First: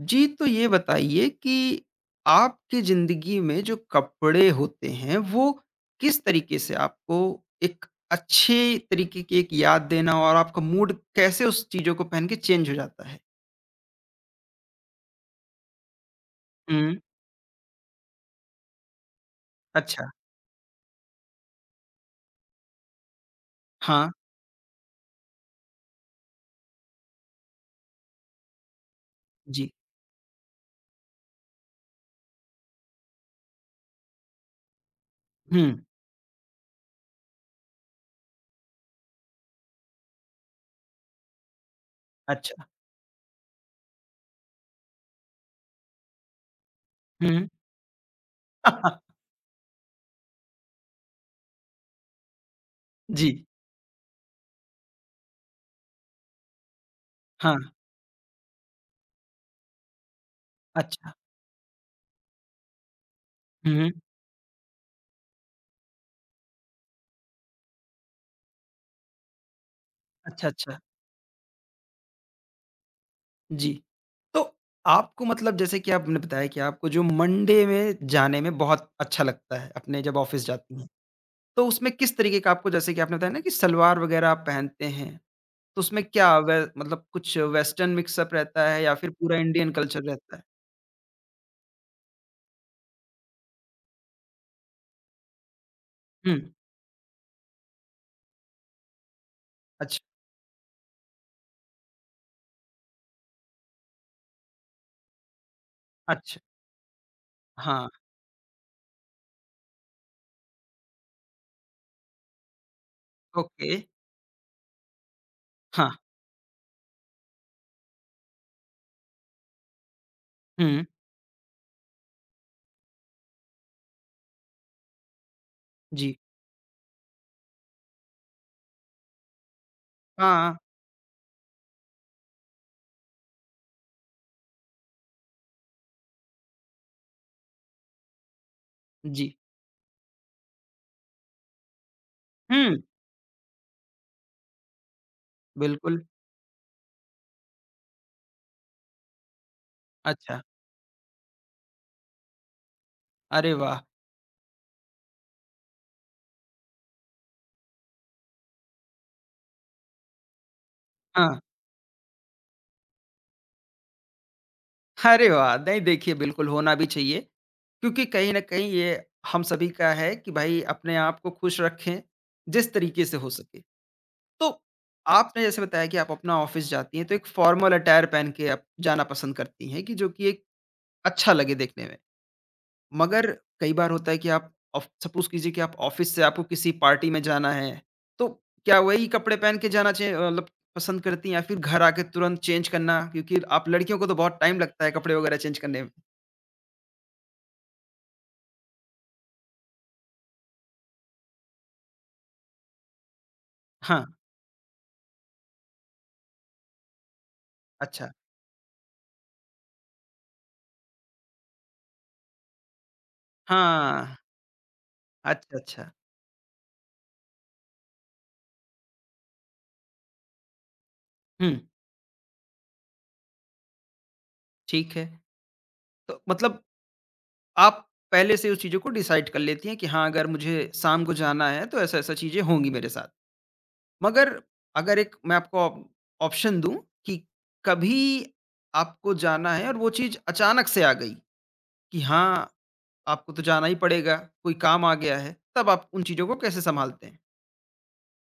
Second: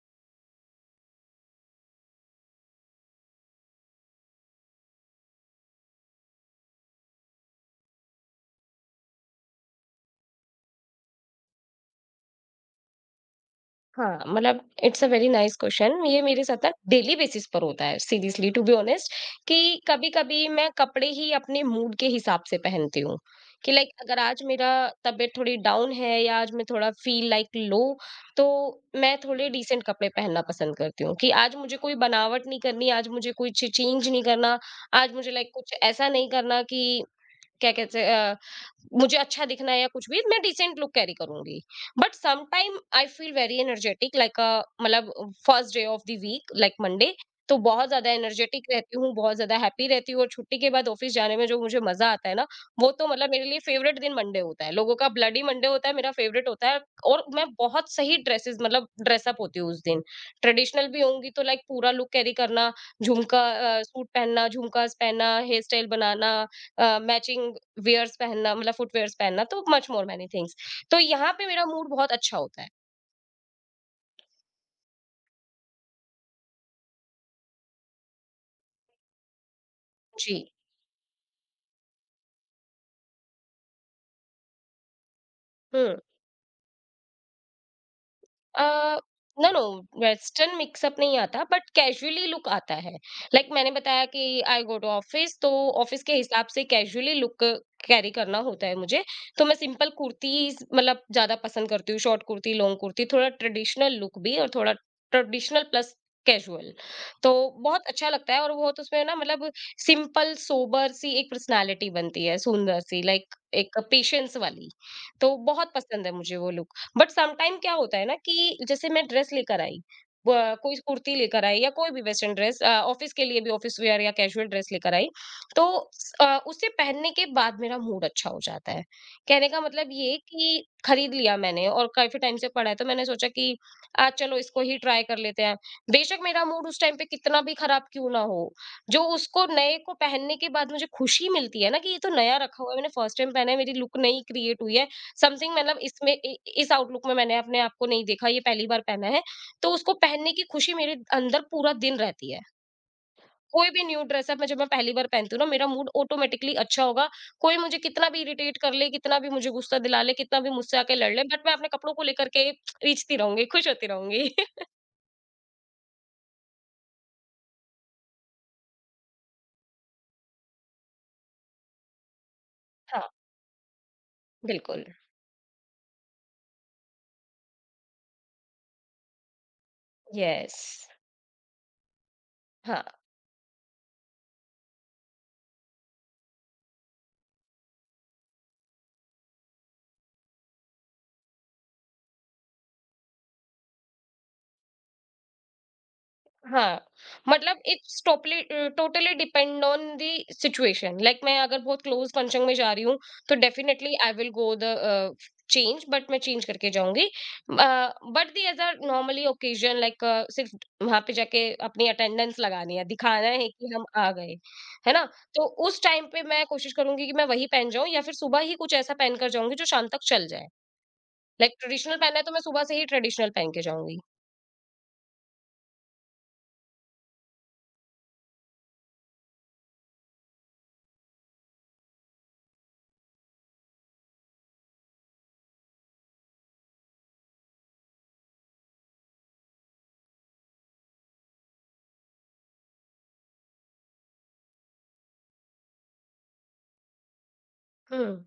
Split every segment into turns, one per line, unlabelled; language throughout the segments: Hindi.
जी, तो ये बताइए कि आपकी ज़िंदगी में जो कपड़े होते हैं, वो किस तरीके से आपको एक अच्छे तरीके की एक याद देना और आपका मूड कैसे उस चीज़ों को पहन के चेंज हो जाता है?
हाँ, मतलब it's a very nice question. ये मेरे साथ ना
हुँ,
डेली बेसिस पर होता है सीरियसली टू बी ऑनेस्ट कि
अच्छा।
कभी-कभी मैं कपड़े ही अपने मूड के हिसाब से पहनती हूँ, कि लाइक
हाँ,
अगर आज मेरा तबीयत थोड़ी डाउन है या आज मैं थोड़ा फ़ील लाइक लो तो मैं थोड़े
जी।
डिसेंट कपड़े पहनना पसंद करती हूँ कि आज मुझे कोई बनावट नहीं करनी, आज मुझे कुछ चेंज नहीं करना, आज मुझे लाइक
हुँ,
कुछ ऐसा नहीं करना कि क्या कहते हैं, मुझे अच्छा दिखना है या कुछ भी मैं डिसेंट लुक कैरी करूंगी। बट सम
अच्छा।
Time I feel very energetic like मतलब first day of the week like Monday
हुँ।
तो बहुत ज्यादा एनर्जेटिक रहती हूँ, बहुत ज्यादा हैप्पी रहती हूँ और छुट्टी के बाद ऑफिस जाने में जो मुझे मजा आता है ना, वो तो मतलब मेरे
जी,
लिए फेवरेट दिन मंडे होता है। लोगों का ब्लडी मंडे होता है, मेरा फेवरेट होता है और मैं
हाँ,
बहुत सही ड्रेसेस मतलब ड्रेसअप होती हूँ उस दिन। ट्रेडिशनल भी
अच्छा।
होंगी तो लाइक पूरा लुक कैरी करना, झुमका
हुँ,
सूट पहनना, झुमकास पहनना, हेयर स्टाइल बनाना, मैचिंग वियर्स पहनना मतलब फुटवेयर्स पहनना, तो मच मोर मेनी
अच्छा,
थिंग्स।
अच्छा।
तो यहाँ पे मेरा मूड बहुत अच्छा होता है।
जी, तो आपको मतलब जैसे कि आपने बताया कि आपको जो मंडे में जाने में बहुत अच्छा लगता है, अपने जब
जी।
ऑफ़िस जाती हैं। तो उसमें किस तरीके का आपको जैसे कि आपने बताया ना कि सलवार वगैरह आप पहनते हैं, तो
हम्म।
उसमें क्या वे मतलब कुछ वेस्टर्न मिक्सअप
अ,
रहता है या फिर पूरा
नो नो,
इंडियन कल्चर रहता है?
वेस्टर्न मिक्सअप नहीं आता बट कैजुअली लुक आता है। लाइक मैंने बताया कि आई गो टू ऑफिस, तो ऑफिस के
हुँ,
हिसाब से कैजुअली लुक कैरी करना होता है मुझे। तो मैं सिंपल
अच्छा,
कुर्ती मतलब ज्यादा पसंद करती हूँ, शॉर्ट कुर्ती, लॉन्ग कुर्ती, थोड़ा ट्रेडिशनल लुक भी और थोड़ा ट्रेडिशनल प्लस
अच्छा,
कैजुअल, तो बहुत
हाँ,
अच्छा लगता है। और बहुत उसमें ना मतलब सिंपल सोबर सी एक पर्सनालिटी बनती है, सुंदर सी, लाइक
ओके,
एक पेशेंस वाली। तो बहुत
हाँ,
पसंद है मुझे वो लुक। बट समटाइम क्या होता है ना कि जैसे मैं ड्रेस लेकर आई, कोई
हुँ,
कुर्ती लेकर आई या कोई भी वेस्टर्न ड्रेस ऑफिस के लिए भी, ऑफिस वेयर या कैजुअल ड्रेस लेकर आई, तो
जी,
उसे पहनने के बाद मेरा मूड अच्छा हो जाता है। कहने का मतलब ये कि
हाँ,
खरीद लिया मैंने और काफी टाइम से पड़ा है, तो मैंने सोचा कि आज चलो इसको ही ट्राई कर लेते हैं। बेशक मेरा मूड उस टाइम पे कितना भी खराब क्यों ना हो, जो
जी,
उसको नए को पहनने के बाद मुझे खुशी मिलती है ना कि ये तो नया रखा हुआ
हुँ,
है, मैंने फर्स्ट टाइम पहना है, मेरी लुक नई क्रिएट हुई है, समथिंग मतलब
बिल्कुल,
इसमें इस आउटलुक में मैंने अपने आप को नहीं देखा, ये पहली बार पहना है, तो उसको पहनने
अच्छा,
की खुशी मेरे अंदर पूरा दिन रहती है।
अरे
कोई
वाह!
भी न्यू ड्रेसअप में जब मैं पहली बार पहनती हूँ ना, मेरा मूड ऑटोमेटिकली अच्छा होगा। कोई मुझे कितना भी इरिटेट कर ले, कितना भी मुझे गुस्सा दिला ले, कितना भी मुझसे आके लड़ ले,
हाँ,
बट मैं अपने कपड़ों को लेकर के रीझती रहूंगी, खुश होती रहूंगी।
अरे वाह! नहीं देखिए बिल्कुल होना भी चाहिए, क्योंकि कहीं न कहीं ये हम सभी का है कि भाई अपने आप को खुश रखें, जिस तरीके
हाँ,
से हो सके। तो
बिल्कुल।
आपने जैसे बताया कि आप अपना ऑफिस जाती हैं तो एक फॉर्मल अटायर पहन के आप जाना पसंद करती हैं कि जो कि एक
यस।
अच्छा लगे देखने में।
हाँ।
मगर कई बार होता है कि आप ऑफ सपोज़ कीजिए कि आप ऑफिस से आपको किसी पार्टी में जाना है, तो क्या वही कपड़े पहन के जाना चाहिए मतलब पसंद करती हैं या फिर घर आके तुरंत चेंज करना? क्योंकि आप लड़कियों को तो बहुत टाइम लगता है कपड़े वगैरह चेंज करने में।
हाँ, मतलब totally depend on the situation. Like मैं अगर बहुत क्लोज फंक्शन में जा रही हूँ तो डेफिनेटली
हाँ,
I will go the change, but मैं चेंज करके जाऊंगी।
अच्छा।
But the other normally occasion like सिर्फ वहां पे जाके अपनी अटेंडेंस लगानी है, दिखाना है कि हम आ
हाँ,
गए, है ना। तो
अच्छा,
उस
अच्छा।
टाइम पे मैं कोशिश करूंगी कि मैं वही पहन जाऊं या फिर सुबह ही कुछ ऐसा पहन कर जाऊंगी जो शाम तक चल जाए।
हुँ,
लाइक ट्रेडिशनल पहनना है तो मैं सुबह से ही ट्रेडिशनल पहन के जाऊंगी।
ठीक है। तो मतलब आप पहले से उस चीज़ों को डिसाइड कर लेती हैं कि हाँ, अगर मुझे शाम को जाना है तो ऐसा-ऐसा चीज़ें होंगी मेरे साथ। मगर अगर एक मैं आपको ऑप ऑप्शन दूँ कि कभी आपको जाना है और वो चीज़ अचानक से आ गई कि हाँ, आपको तो जाना ही पड़ेगा, कोई काम आ गया है, तब आप उन चीज़ों को कैसे सँभालते हैं?
हम्म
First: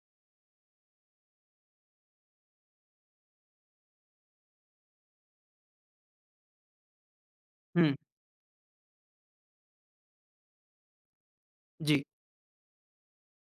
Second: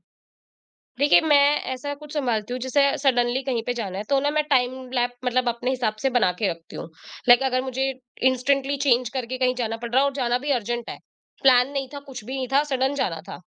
देखिए, मैं ऐसा कुछ सँभालती हूँ जैसे सडनली कहीं पे जाना है तो ना मैं टाइम लैप मतलब अपने हिसाब से बना के रखती हूँ। लाइक अगर मुझे
हुँ,
इंस्टेंटली चेंज करके कहीं जाना पड़ रहा है और जाना भी अर्जेंट है, प्लान नहीं था,
जी।
कुछ भी नहीं था, सडन जाना था,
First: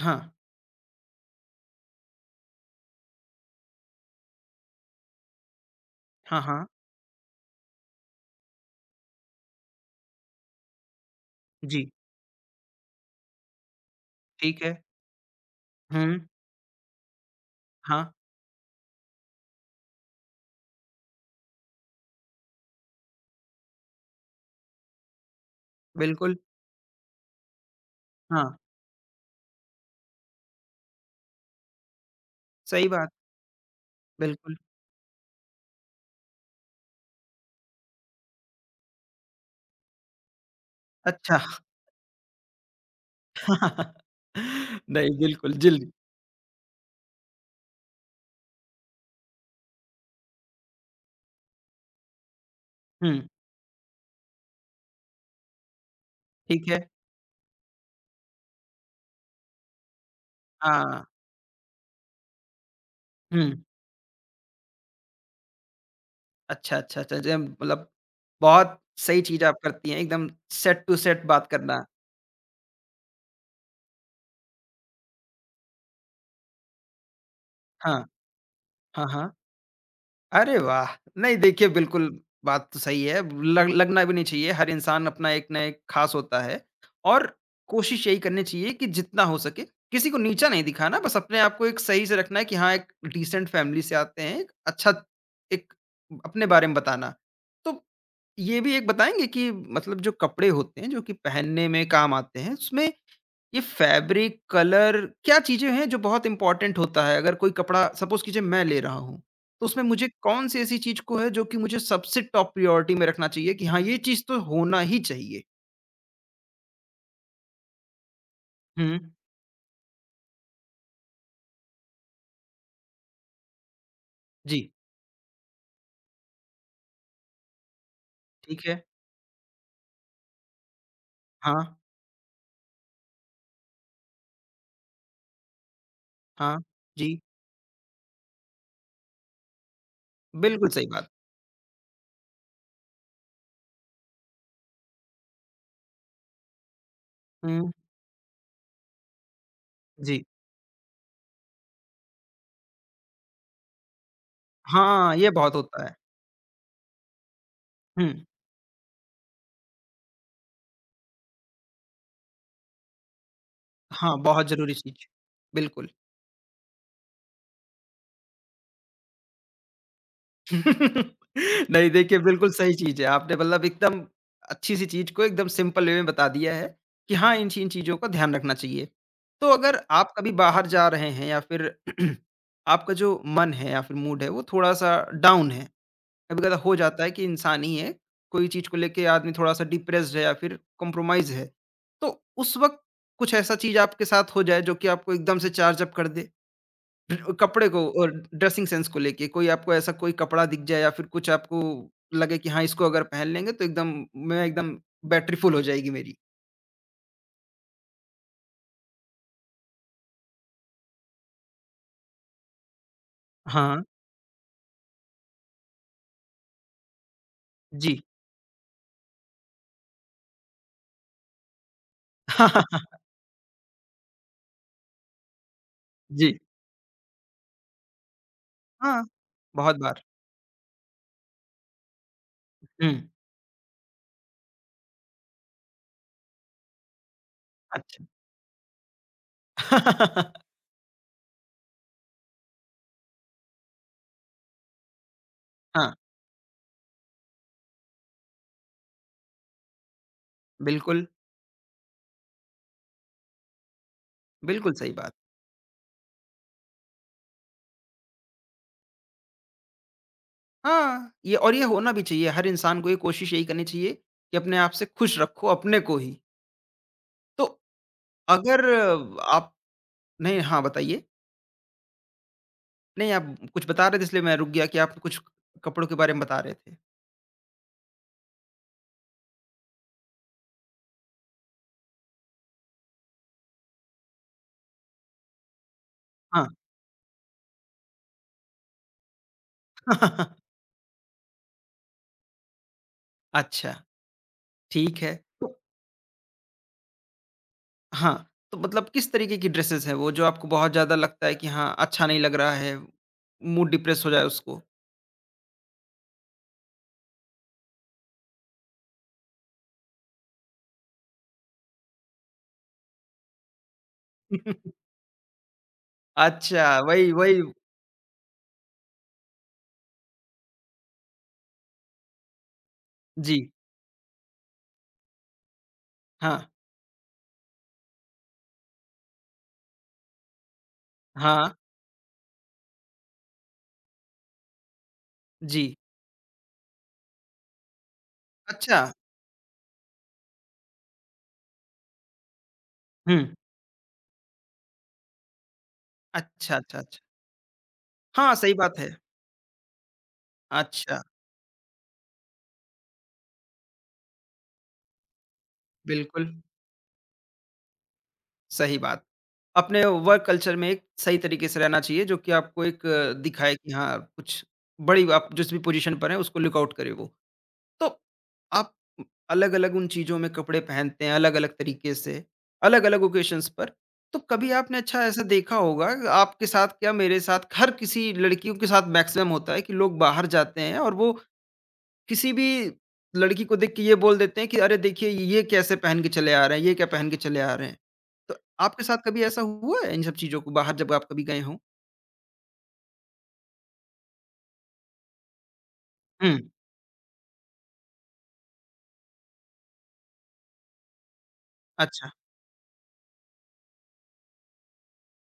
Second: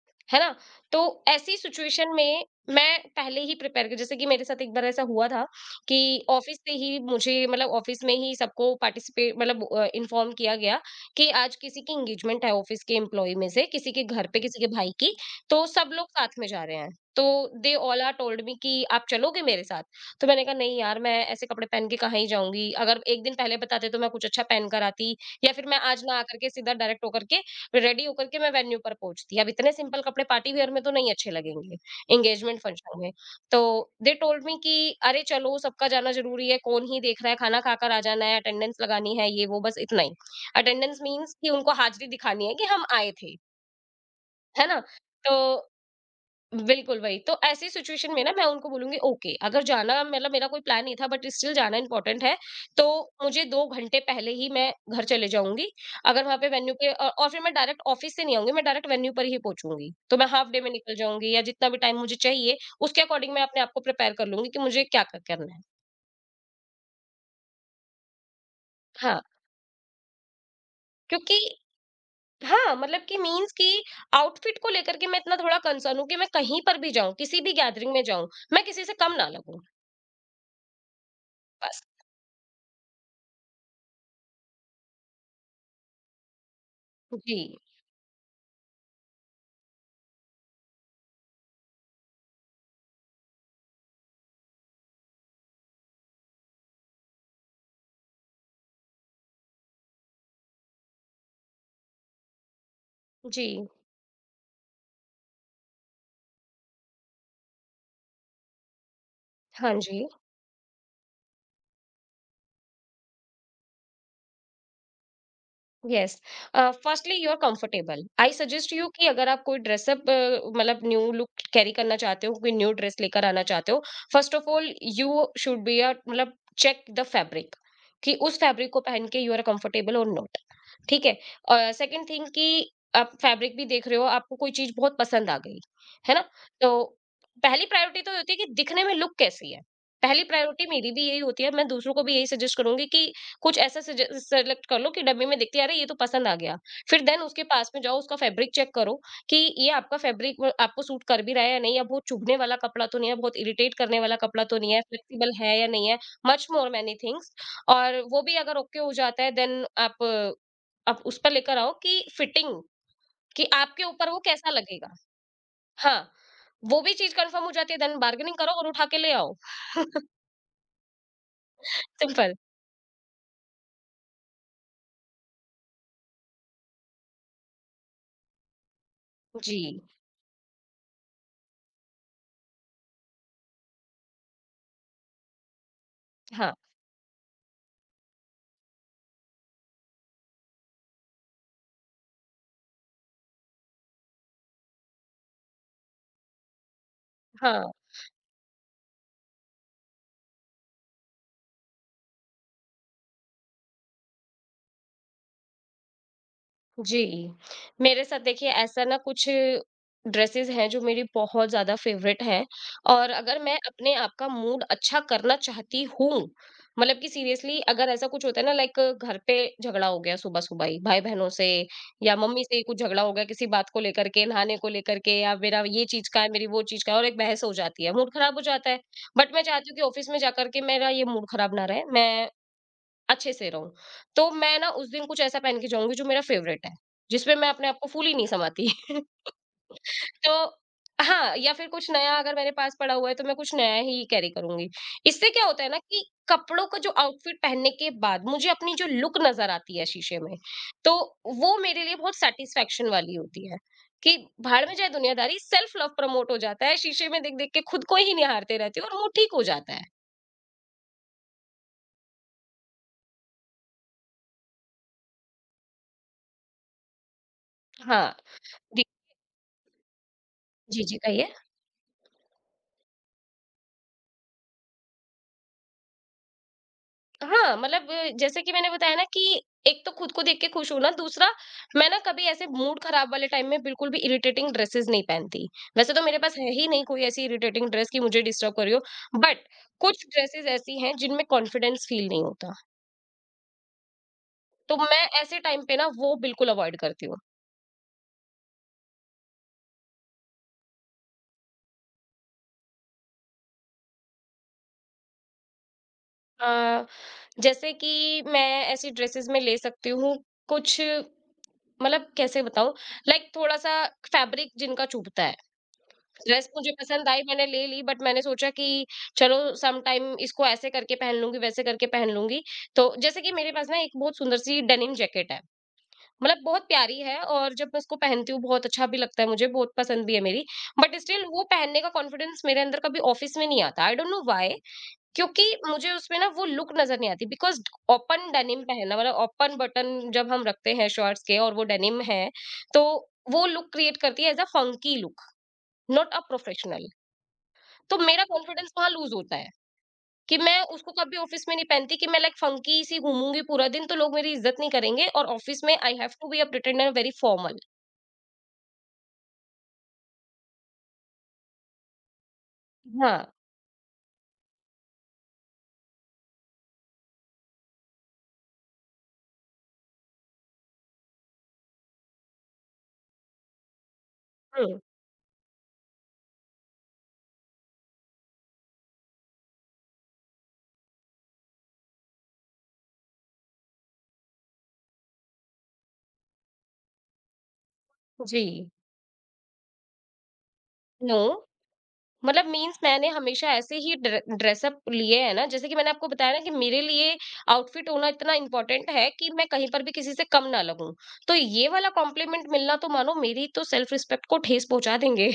हाँ।
है ना? तो ऐसी सिचुएशन में मैं पहले ही प्रिपेयर कर, जैसे कि मेरे साथ एक बार ऐसा हुआ था कि
हाँ,
ऑफिस
हाँ।
से ही मुझे मतलब ऑफिस में ही सबको पार्टिसिपेट मतलब इन्फॉर्म किया गया कि आज किसी
जी,
की एंगेजमेंट है ऑफिस के एम्प्लॉयी में से, किसी के घर पे किसी
ठीक
के
है।
भाई की, तो सब लोग
हुँ,
साथ में जा रहे हैं। तो दे ऑल
हाँ,
आर टोल्ड मी कि आप चलोगे मेरे साथ? तो मैंने कहा, नहीं यार मैं ऐसे कपड़े पहन के कहाँ ही जाऊँगी, अगर 1 दिन पहले बताते तो मैं कुछ अच्छा पहन कर आती या फिर मैं आज ना
बिल्कुल।
आकर के सीधा डायरेक्ट होकर के रेडी होकर के
हाँ,
मैं वेन्यू पर पहुँचती। अब इतने सिंपल कपड़े पार्टी वियर में तो नहीं अच्छे लगेंगे, एंगेजमेंट
सही
फंक्शन
बात,
में। तो दे टोल्ड
बिल्कुल।
मी कि अरे चलो सबका जाना ज़रूरी है, कौन ही देख रहा है, खाना खाकर आ जाना है, अटेंडेंस लगानी है, ये वो बस इतना ही। अटेंडेंस मीन्स
अच्छा।
कि उनको हाज़िरी दिखानी है कि हम आए थे, है ना?
नहीं,
तो
बिल्कुल, जल्दी।
बिल्कुल वही। तो ऐसी सिचुएशन में ना मैं उनको बोलूँगी ओके, अगर जाना मतलब मेरा कोई प्लान नहीं था बट स्टिल जाना इम्पोर्टेंट है, तो
हुँ,
मुझे 2 घंटे पहले ही मैं घर चले जाऊँगी। अगर वहाँ पे
ठीक
वेन्यू
है।
पे और फिर मैं डायरेक्ट ऑफिस से नहीं आऊँगी, मैं डायरेक्ट वेन्यू पर ही पहुँचूँगी। तो मैं हाल्फ डे में निकल
हाँ,
जाऊँगी या जितना भी टाइम मुझे चाहिए, उसके अकॉर्डिंग मैं
हुँ।
अपने आप को प्रिपेयर कर लूँगी कि मुझे क्या-क्या करना है।
अच्छा, अच्छा, अच्छा, जब मतलब बहुत
हाँ,
सही चीज़ आप करती हैं, एकदम सेट टू सेट
क्योंकि
बात करना।
हाँ, मतलब कि मीन्स कि आउटफिट को लेकर के मैं इतना थोड़ा कंसर्न हूँ कि मैं कहीं पर भी जाऊँ, किसी भी गैदरिंग में
हाँ,
जाऊँ, मैं किसी से
हाँ,
कम ना
हाँ।
लगूँ।
अरे वाह! नहीं देखिए
बस।
बिल्कुल बात तो सही है, लग लगना भी नहीं चाहिए, हर इंसान अपना एक ना एक ख़ास होता है और
जी,
कोशिश यही करनी चाहिए कि जितना हो सके, किसी को नीचा नहीं दिखाना, बस अपने आप को एक सही से रखना है कि हाँ, एक डिसेंट फैमिली से आते हैं, एक अच्छा एक अपने बारे में बताना। तो ये भी एक बताएँगे कि मतलब जो कपड़े होते हैं, जो कि पहनने में काम आते हैं, उसमें
जी।
ये फैब्रिक, कलर क्या चीज़ें हैं जो बहुत इम्पोर्टेंट होता है? अगर कोई कपड़ा सपोज़ कीजिए मैं ले रहा हूँ, तो
हाँ
उसमें
जी,
मुझे कौन-सी ऐसी चीज़ को है जो कि मुझे सबसे टॉप प्रायोरिटी में रखना चाहिए कि हाँ, ये चीज़ तो होना ही चाहिए?
Yes. Firstly you are comfortable. I suggest
hmm,
you कि अगर आप कोई ड्रेस अप मतलब न्यू लुक कैरी करना चाहते हो, कोई न्यू ड्रेस लेकर आना चाहते हो, फ़र्स्ट ऑफ
जी,
all you should be a मतलब चेक द फैब्रिक कि उस
ठीक
फैब्रिक
है।
को पहन के यू आर कंफर्टेबल और नॉट, ठीक है?
हाँ,
और सेकंड थिंग कि आप फैब्रिक भी देख रहे हो, आपको कोई चीज़ बहुत पसंद आ गई, है ना?
हाँ,
तो
जी,
पहली प्रायोरिटी तो ये होती है कि दिखने में लुक कैसी है? पहली प्रायोरिटी
बिल्कुल सही
मेरी भी
बात।
यही होती है, मैं दूसरों को भी यही सजेस्ट करूँगी कि कुछ ऐसा सेलेक्ट कर लो कि डब्बे में देखते अरे ये तो पसंद आ गया, फिर देन उसके
हुँ,
पास में जाओ, उसका फैब्रिक चेक करो कि ये आपका
जी।
फैब्रिक आपको सूट कर भी रहा है या नहीं, या बहुत चुभने वाला कपड़ा तो नहीं है, बहुत इरिटेट करने वाला कपड़ा तो नहीं है,
हाँ, ये
फ्लेक्सिबल
बहुत
है या
होता
नहीं
है।
है, मच मोर मैनी थिंग्स। और
हुँ,
वो भी अगर ओके हो जाता है देन आप उस पर लेकर आओ कि फिटिंग, कि आपके ऊपर
हाँ,
वो
बहुत
कैसा
ज़रूरी
लगेगा।
चीज़। बिल्कुल।
हाँ। वो भी चीज कंफर्म हो जाती है देन बार्गेनिंग करो और उठा के ले आओ।
नहीं देखिए,
सिंपल।
बिल्कुल सही चीज़ है। आपने मतलब एकदम अच्छी-सी चीज़ को एकदम सिंपल वे में बता दिया है कि हाँ, इन चीज़ों का ध्यान रखना चाहिए। तो
जी।
अगर आप कभी बाहर जा रहे हैं या फिर आपका जो मन है या फिर मूड है वो थोड़ा-सा डाउन है,
हाँ।
कभी-कदा हो जाता है कि इंसान ही है, कोई चीज़ को लेके आदमी थोड़ा-सा डिप्रेस्ड है या फिर कॉम्प्रोमाइज़ है। तो उस वक़्त कुछ ऐसा चीज़ आपके साथ हो जाए जो कि आपको एकदम से चार्ज अप कर दे? ड
हाँ
कपड़े को और ड्रेसिंग सेंस को लेके कोई आपको ऐसा कोई कपड़ा दिख जाए या फिर कुछ आपको लगे कि हाँ, इसको अगर पहन लेंगे तो एकदम बैटरी फुल हो जाएगी मेरी।
जी, मेरे साथ देखिए ऐसा ना, कुछ ड्रेसेस हैं जो मेरी बहुत ज़्यादा फ़ेवरेट हैं और अगर मैं
हाँ,
अपने आप का मूड अच्छा करना चाहती हूँ, मतलब कि सीरियसली अगर
जी।
ऐसा कुछ होता है ना, लाइक घर पे झगड़ा हो गया सुबह-सुबह ही भाई-बहनों से या मम्मी
हाँ
से कुछ
हाँ
झगड़ा हो गया किसी बात को लेकर के, नहाने को लेकर के या मेरा ये चीज़ का है,
जी।
मेरी वो चीज़ का है और एक बहस हो जाती है, मूड खराब हो जाता है।
हाँ,
बट मैं चाहती
बहुत
हूँ कि
बार।
ऑफ़िस में जाकर के मेरा ये मूड खराब ना रहे, मैं
हुँ,
अच्छे से रहूँ। तो मैं ना उस दिन कुछ ऐसा पहन के जाऊँगी जो मेरा फ़ेवरेट है, जिसमें मैं अपने आप को
अच्छा।
फूल ही नहीं समाती। तो हाँ, या फिर कुछ नया अगर मेरे पास पड़ा हुआ है तो मैं कुछ नया ही कैरी करूँगी। इससे क्या होता है ना
हाँ,
कि कपड़ों का जो आउटफिट पहनने के बाद मुझे अपनी जो लुक नज़र आती है शीशे में, तो
बिल्कुल,
वो मेरे लिए बहुत सैटिस्फैक्शन वाली होती है कि भाड़
बिल्कुल
में जाए
सही बात।
दुनियादारी, सेल्फ लव प्रमोट हो जाता है, शीशे में देख-देख के खुद को ही निहारते रहती हो और मूड ठीक हो जाता है।
हाँ, ये और ये होना भी चाहिए, हर इंसान को ये कोशिश यही करनी चाहिए कि अपने आप से खुश रखो अपने को ही। तो
हाँ।
अगर
जी,
आप नहीं हाँ,
जी, जी,
बताइए?
कहिए।
नहीं, आप कुछ बता रहे थे इसलिए मैं रुक गया कि आप कुछ कपड़ों के बारे में बता रहे थे।
हाँ, मतलब जैसे कि मैंने बताया ना कि एक तो खुद को देख के खुश होना, दूसरा मैं ना कभी ऐसे मूड खराब वाले टाइम में बिल्कुल भी इरिटेटिंग ड्रेसेस नहीं पहनती। वैसे तो मेरे पास
हाँ।
है ही नहीं कोई ऐसी इरिटेटिंग ड्रेस कि मुझे डिस्टर्ब कर रही हो, बट कुछ ड्रेसेस ऐसी हैं जिनमें कॉन्फिडेंस फील नहीं होता,
अच्छा,
तो मैं
ठीक है।
ऐसे
तो
टाइम पे ना वो बिल्कुल अवॉइड करती हूँ।
हाँ, तो मतलब किस तरीके की ड्रेसेज़ हैं वो जो आपको बहुत ज़्यादा लगता है कि हाँ, अच्छा नहीं लग रहा है, मूड डिप्रेस हो जाए उसको?
अ, जैसे कि मैं ऐसी ड्रेसेस में ले सकती हूँ कुछ, मतलब कैसे बताऊँ, लाइक थोड़ा-सा फैब्रिक जिनका चुभता है। ड्रेस
अच्छा,
मुझे पसंद
वही
आई,
वही
मैंने ले ली, बट मैंने सोचा कि चलो सम टाइम इसको ऐसे करके पहन लूंगी, वैसे करके पहन लूंगी। तो जैसे कि
जी।
मेरे पास ना एक बहुत सुंदर सी डेनिम जैकेट है, मतलब
हाँ,
बहुत प्यारी है और जब मैं उसको पहनती हूँ बहुत अच्छा भी लगता है, मुझे बहुत पसंद भी है मेरी, बट स्टिल वो
हाँ,
पहनने का कॉन्फिडेंस मेरे अंदर कभी ऑफिस में नहीं आता। I don't know why. क्योंकि
जी।
मुझे उसमें ना वो लुक नजर नहीं आती बिकॉज ओपन डेनिम
अच्छा।
पहनना मतलब ओपन बटन जब हम रखते हैं शॉर्ट्स के और वो डेनिम है, तो
हुँ।
वो लुक क्रिएट करती है as a funky look, not a
अच्छा, अच्छा,
प्रोफेशनल।
अच्छा।
तो मेरा
हाँ, सही
कॉन्फिडेंस
बात
वहाँ
है।
लूज़ होता है कि मैं उसको
अच्छा,
कभी ऑफिस में नहीं पहनती। कि मैं लाइक फंकी सी घूमूंगी पूरा दिन तो लोग मेरी इज्जत नहीं करेंगे और ऑफिस में आई हैव
बिल्कुल,
to be a pretender very formal.
सही बात। अपने वर्क कल्चर में एक सही तरीके से रहना चाहिए, जो कि आपको एक
हाँ,
दिखाए कि हाँ, कुछ बड़ी आप जिस भी पोज़ीशन पर हैं, उसको लुकआउट करे वो। तो आप अलग-अलग उन चीज़ों में कपड़े पहनते हैं, अलग-अलग तरीके से, अलग-अलग ओकेशन्स पर। तो कभी आपने
हम्म,
अच्छा ऐसा देखा होगा, कि आपके साथ क्या मेरे साथ हर किसी लड़कियों के साथ मैक्सिमम होता है कि लोग बाहर जाते हैं और वो किसी भी लड़की को देख के ये बोल देते हैं कि, "अरे! देखिए, ये कैसे पहन के चले आ रहे हैं, ये क्या पहन के चले आ रहे हैं।" तो
जी।
आपके साथ कभी ऐसा हुआ है इन सब चीज़ों को बाहर जब आप
नो,
कभी गए हों?
मतलब मींस मैंने हमेशा ऐसे ही ड्रेसअप लिए है ना। जैसे कि मैंने आपको बताया ना
हुँ।
कि मेरे लिए आउटफिट होना इतना इंपॉर्टेंट है कि मैं कहीं पर भी किसी से कम ना लगूं। तो ये वाला
अच्छा।
कॉम्प्लीमेंट मिलना तो मानो मेरी तो सेल्फ रिस्पेक्ट को ठेस पहुंचा देंगे।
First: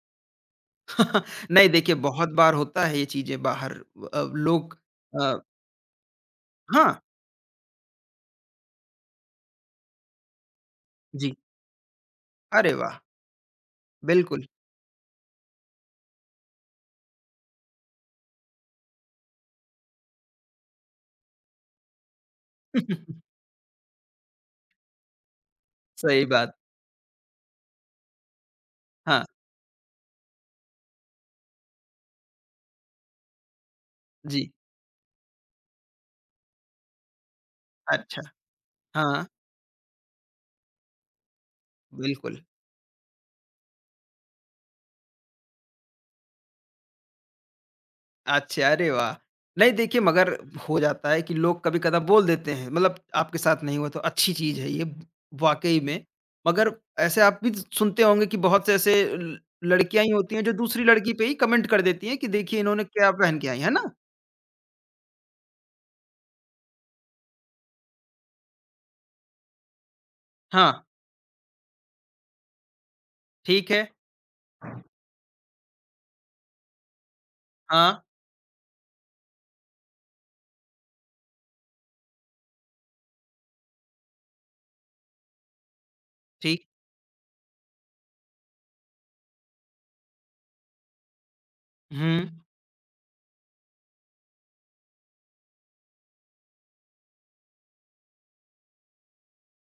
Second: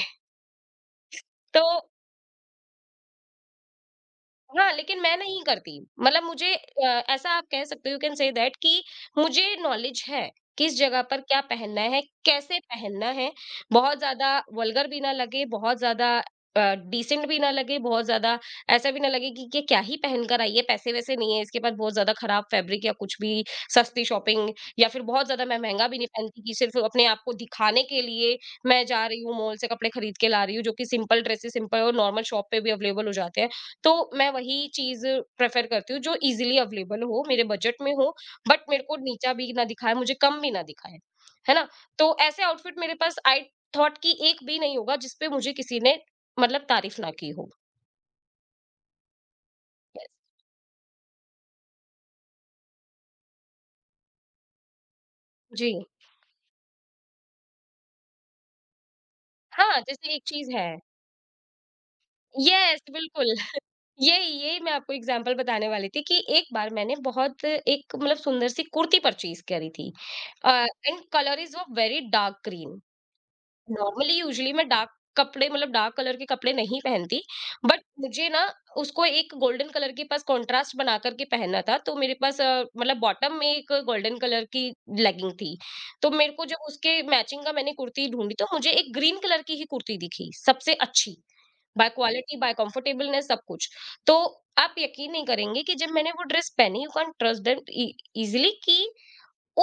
तो
नहीं देखिए बहुत बार होता है ये चीज़ें बाहर
हाँ,
लोग
लेकिन मैं
अ,
नहीं करती। मतलब मुझे
हाँ,
ऐसा आप कह सकते हो, यू कैन से दैट कि मुझे नॉलेज है, किस जगह पर
जी।
क्या पहनना है, कैसे
अरे वाह!
पहनना है। बहुत ज़्यादा
बिल्कुल।
वल्गर भी ना लगे, बहुत ज़्यादा अ, डिसेंट भी ना लगे, बहुत ज़्यादा ऐसा भी ना लगे कि ये क्या ही पहन कर आई है, पैसे-वैसे नहीं है, इसके पास बहुत ज़्यादा खराब फैब्रिक या कुछ भी सस्ती शॉपिंग, या फिर बहुत ज़्यादा मैं महँगा भी नहीं
सही
पहनती कि
बात।
सिर्फ़ अपने आप को दिखाने के लिए मैं जा रही
हाँ,
हूँ मॉल से कपड़े खरीद के ला रही हूँ, जो कि सिंपल ड्रेसेस, सिंपल और नॉर्मल शॉप पे भी अवेलेबल हो जाते हैं। तो मैं
जी।
वही चीज़ प्रेफ़र करती हूँ जो ईज़िली अवेलेबल हो, मेरे बजट में हो,
अच्छा।
बट मेरे को
हाँ,
नीचा भी ना दिखाए, मुझे कम भी ना दिखाए, है ना? तो
बिल्कुल।
ऐसे आउटफिट मेरे पास आई थॉट कि एक भी नहीं होगा जिस पे मुझे किसी ने मतलब तारीफ़ ना की हो।
अच्छा, अरे वाह! नहीं देखिए
यस,
मगर हो जाता है कि लोग कभी-कदा बोल देते हैं, मतलब आपके साथ नहीं हुआ तो अच्छी चीज़ है ये
जी।
वाक़ई में। मगर ऐसे आप भी सुनते होंगे कि बहुत से ऐसे ल
हाँ,
लड़कियाँ ही
जैसे एक
होती हैं जो
चीज़ है।
दूसरी लड़की पे ही कमेंट कर देती हैं कि देखिए
यस,
इन्होंने क्या
बिल्कुल।
पहन के आई है ना?
यही यही मैं आपको एग्ज़ाम्पल बताने वाली थी कि एक बार मैंने बहुत एक मतलब सुंदर-सी कुर्ती परचेज़ करी थी। अ,
हाँ,
and colour is a very dark green.
ठीक है,
नॉर्मली यूजुअली मैं डार्क कपड़े, मतलब डार्क कलर के कपड़े नहीं पहनती, बट
हाँ,
मुझे ना उसको एक गोल्डन कलर के पास कंट्रास्ट बना करके पहनना था। तो मेरे पास मतलब बॉटम में एक गोल्डन कलर की लेगिंग थी। तो मेरे को
ठीक,
जब उसके मैचिंग का मैंने कुर्ती ढूंढी तो मुझे एक ग्रीन कलर की ही कुर्ती दिखी सबसे अच्छी, by
hmm,
quality by comfortableness सब कुछ। तो आप यकीन नहीं करेंगे कि जब मैंने वो ड्रेस पहनी, you can trust them easily कि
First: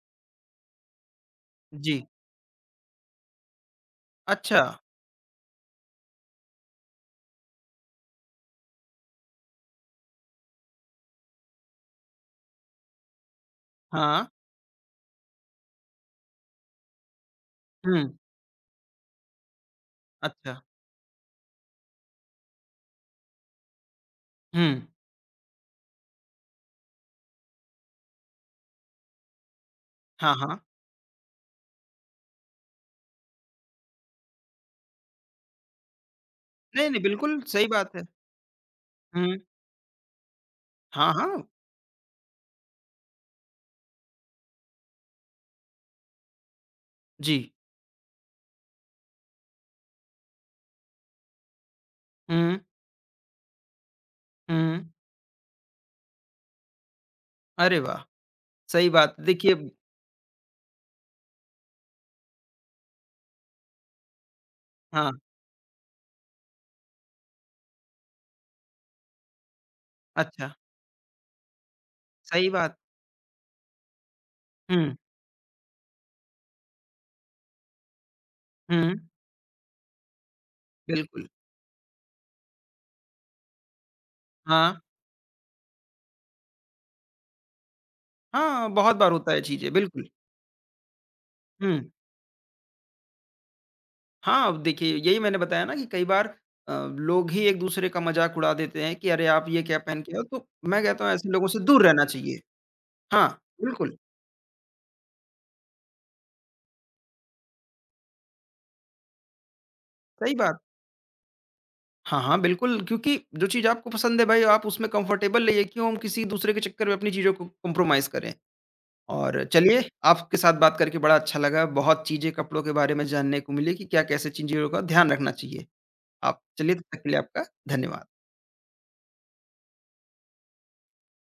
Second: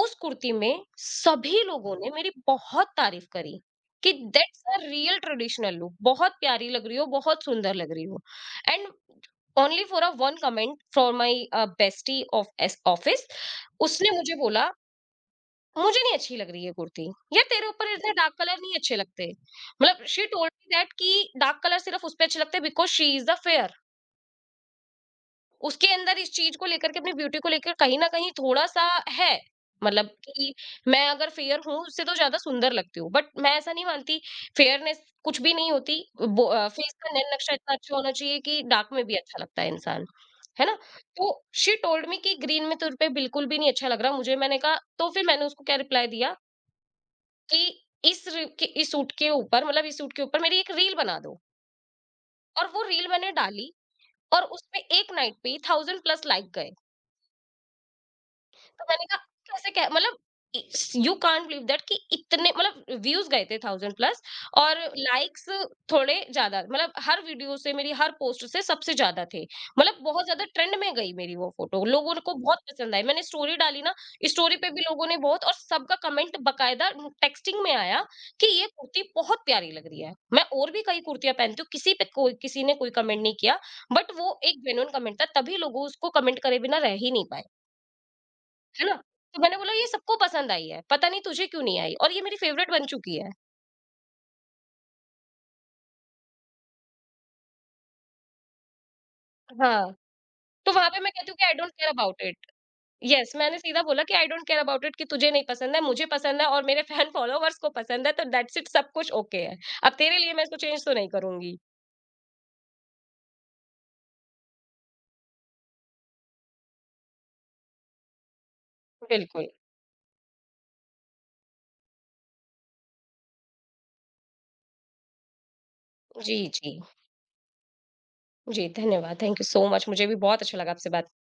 उस कुर्ती में सभी लोगों
जी,
ने मेरी बहुत तारीफ करी कि
अच्छा,
that's a real traditional look, बहुत प्यारी लग रही हो, बहुत सुंदर लग रही हो। And only for a one comment from my bestie of office, उसने
हाँ,
मुझे बोला मुझे नहीं अच्छी लग रही है कुर्ती, या तेरे ऊपर
हुँ,
इतने डार्क कलर नहीं अच्छे लगते। मतलब शी
अच्छा,
टोल्ड मी दैट कि डार्क कलर सिर्फ उस पे अच्छे लगते because she is the fair.
Hmm,
उसके अंदर इस चीज को लेकर के, अपनी ब्यूटी को लेकर कहीं ना कहीं थोड़ा सा है, मतलब
हाँ,
कि
हाँ।
मैं अगर फेयर हूं उससे तो ज्यादा सुंदर लगती हूँ। बट मैं ऐसा नहीं मानती। फेयरनेस कुछ भी नहीं होती,
नहीं,
फेस
नहीं,
का नैन
बिल्कुल
नक्शा
सही
इतना
बात
अच्छा
है।
होना चाहिए कि डार्क में भी
हुँ,
अच्छा लगता है इंसान, है ना?
हाँ,
तो
हाँ,
शी टोल्ड मी कि ग्रीन में तुझ पे बिल्कुल भी नहीं अच्छा लग रहा, मुझे मैंने कहा तो फिर मैंने उसको क्या रिप्लाई दिया
जी,
कि कि इस सूट के ऊपर, मतलब इस सूट के ऊपर मेरी एक रील बना दो।
हुँ,
और वो रील मैंने डाली और उसपे
हुँ,
एक नाइट पे थाउजेंड प्लस लाइक गए।
अरे वाह!
तो
सही
मैंने
बात
कहा
देखिए
कैसे, क्या, मतलब यू कांट बिलीव दैट कि इतने मतलब व्यूज गए थे, थाउजेंड प्लस और
हाँ,
लाइक्स थोड़े ज्यादा, मतलब हर वीडियो से मेरी हर पोस्ट से सबसे ज्यादा थे। मतलब बहुत ज्यादा
अच्छा,
ट्रेंड में गई मेरी वो फोटो, लोगों को
सही
बहुत
बात।
पसंद आई। मैंने स्टोरी डाली ना, स्टोरी पे भी
हुँ,
लोगों ने बहुत, और सबका कमेंट बकायदा टेक्सटिंग में आया कि ये
हुँ,
कुर्ती बहुत प्यारी लग रही है। मैं और भी कई
बिल्कुल।
कुर्तियां पहनती हूँ, किसी पे कोई, किसी ने कोई कमेंट नहीं किया, बट वो एक
हाँ,
जेन्युइन कमेंट था तभी लोगों उसको कमेंट करे बिना रह ही नहीं पाए,
हाँ,
है
बहुत
ना?
बार होता है
तो मैंने
चीज़ें,
बोला ये
बिल्कुल।
सबको पसंद आई है, पता नहीं तुझे क्यों
हुँ,
नहीं आई, और ये मेरी फ़ेवरेट बन चुकी है।
हाँ, अब देखिए यही मैंने बताया ना कि कई बार अ, लोग ही एक-दूसरे का मज़ाक उड़ा देते हैं कि अरे आप ये क्या
हाँ,
पहन के आए हो? तो
तो
मैं
वहाँ पे
कहता हूँ
मैं
ऐसे
कहती हूँ कि
लोगों
आई
से
डोंट
दूर
केयर
रहना
अबाउट इट।
चाहिए। हाँ,
येस, मैंने सीधा
बिल्कुल,
बोला कि I don't care about it, कि तुझे नहीं पसंद है, मुझे पसंद है और मेरे फैन फॉलोवर्स को पसंद है, तो दैट्स इट, सब कुछ ओके है। अब तेरे लिए
सही
मैं इसको
बात।
चेंज तो नहीं करूँगी।
हाँ, हाँ, बिल्कुल क्योंकि जो चीज़ आपको पसंद है भाई आप उसमें कंफर्टेबल रहिए, क्यों हम किसी दूसरे के चक्कर में अपनी चीज़ों को कंप्रोमाइज़ करें। और
बिल्कुल।
चलिए, आपके साथ बात करके बड़ा अच्छा लगा। बहुत चीज़ें कपड़ों के बारे में जानने को मिली कि क्या कैसे चीज़ों का ध्यान रखना चाहिए।
जी,
आप
जी।
चलिए तब तक के लिए आपका धन्यवाद।
जी, धन्यवाद। थैंक यू सो मच, मुझे भी बहुत अच्छा लगा आपसे बात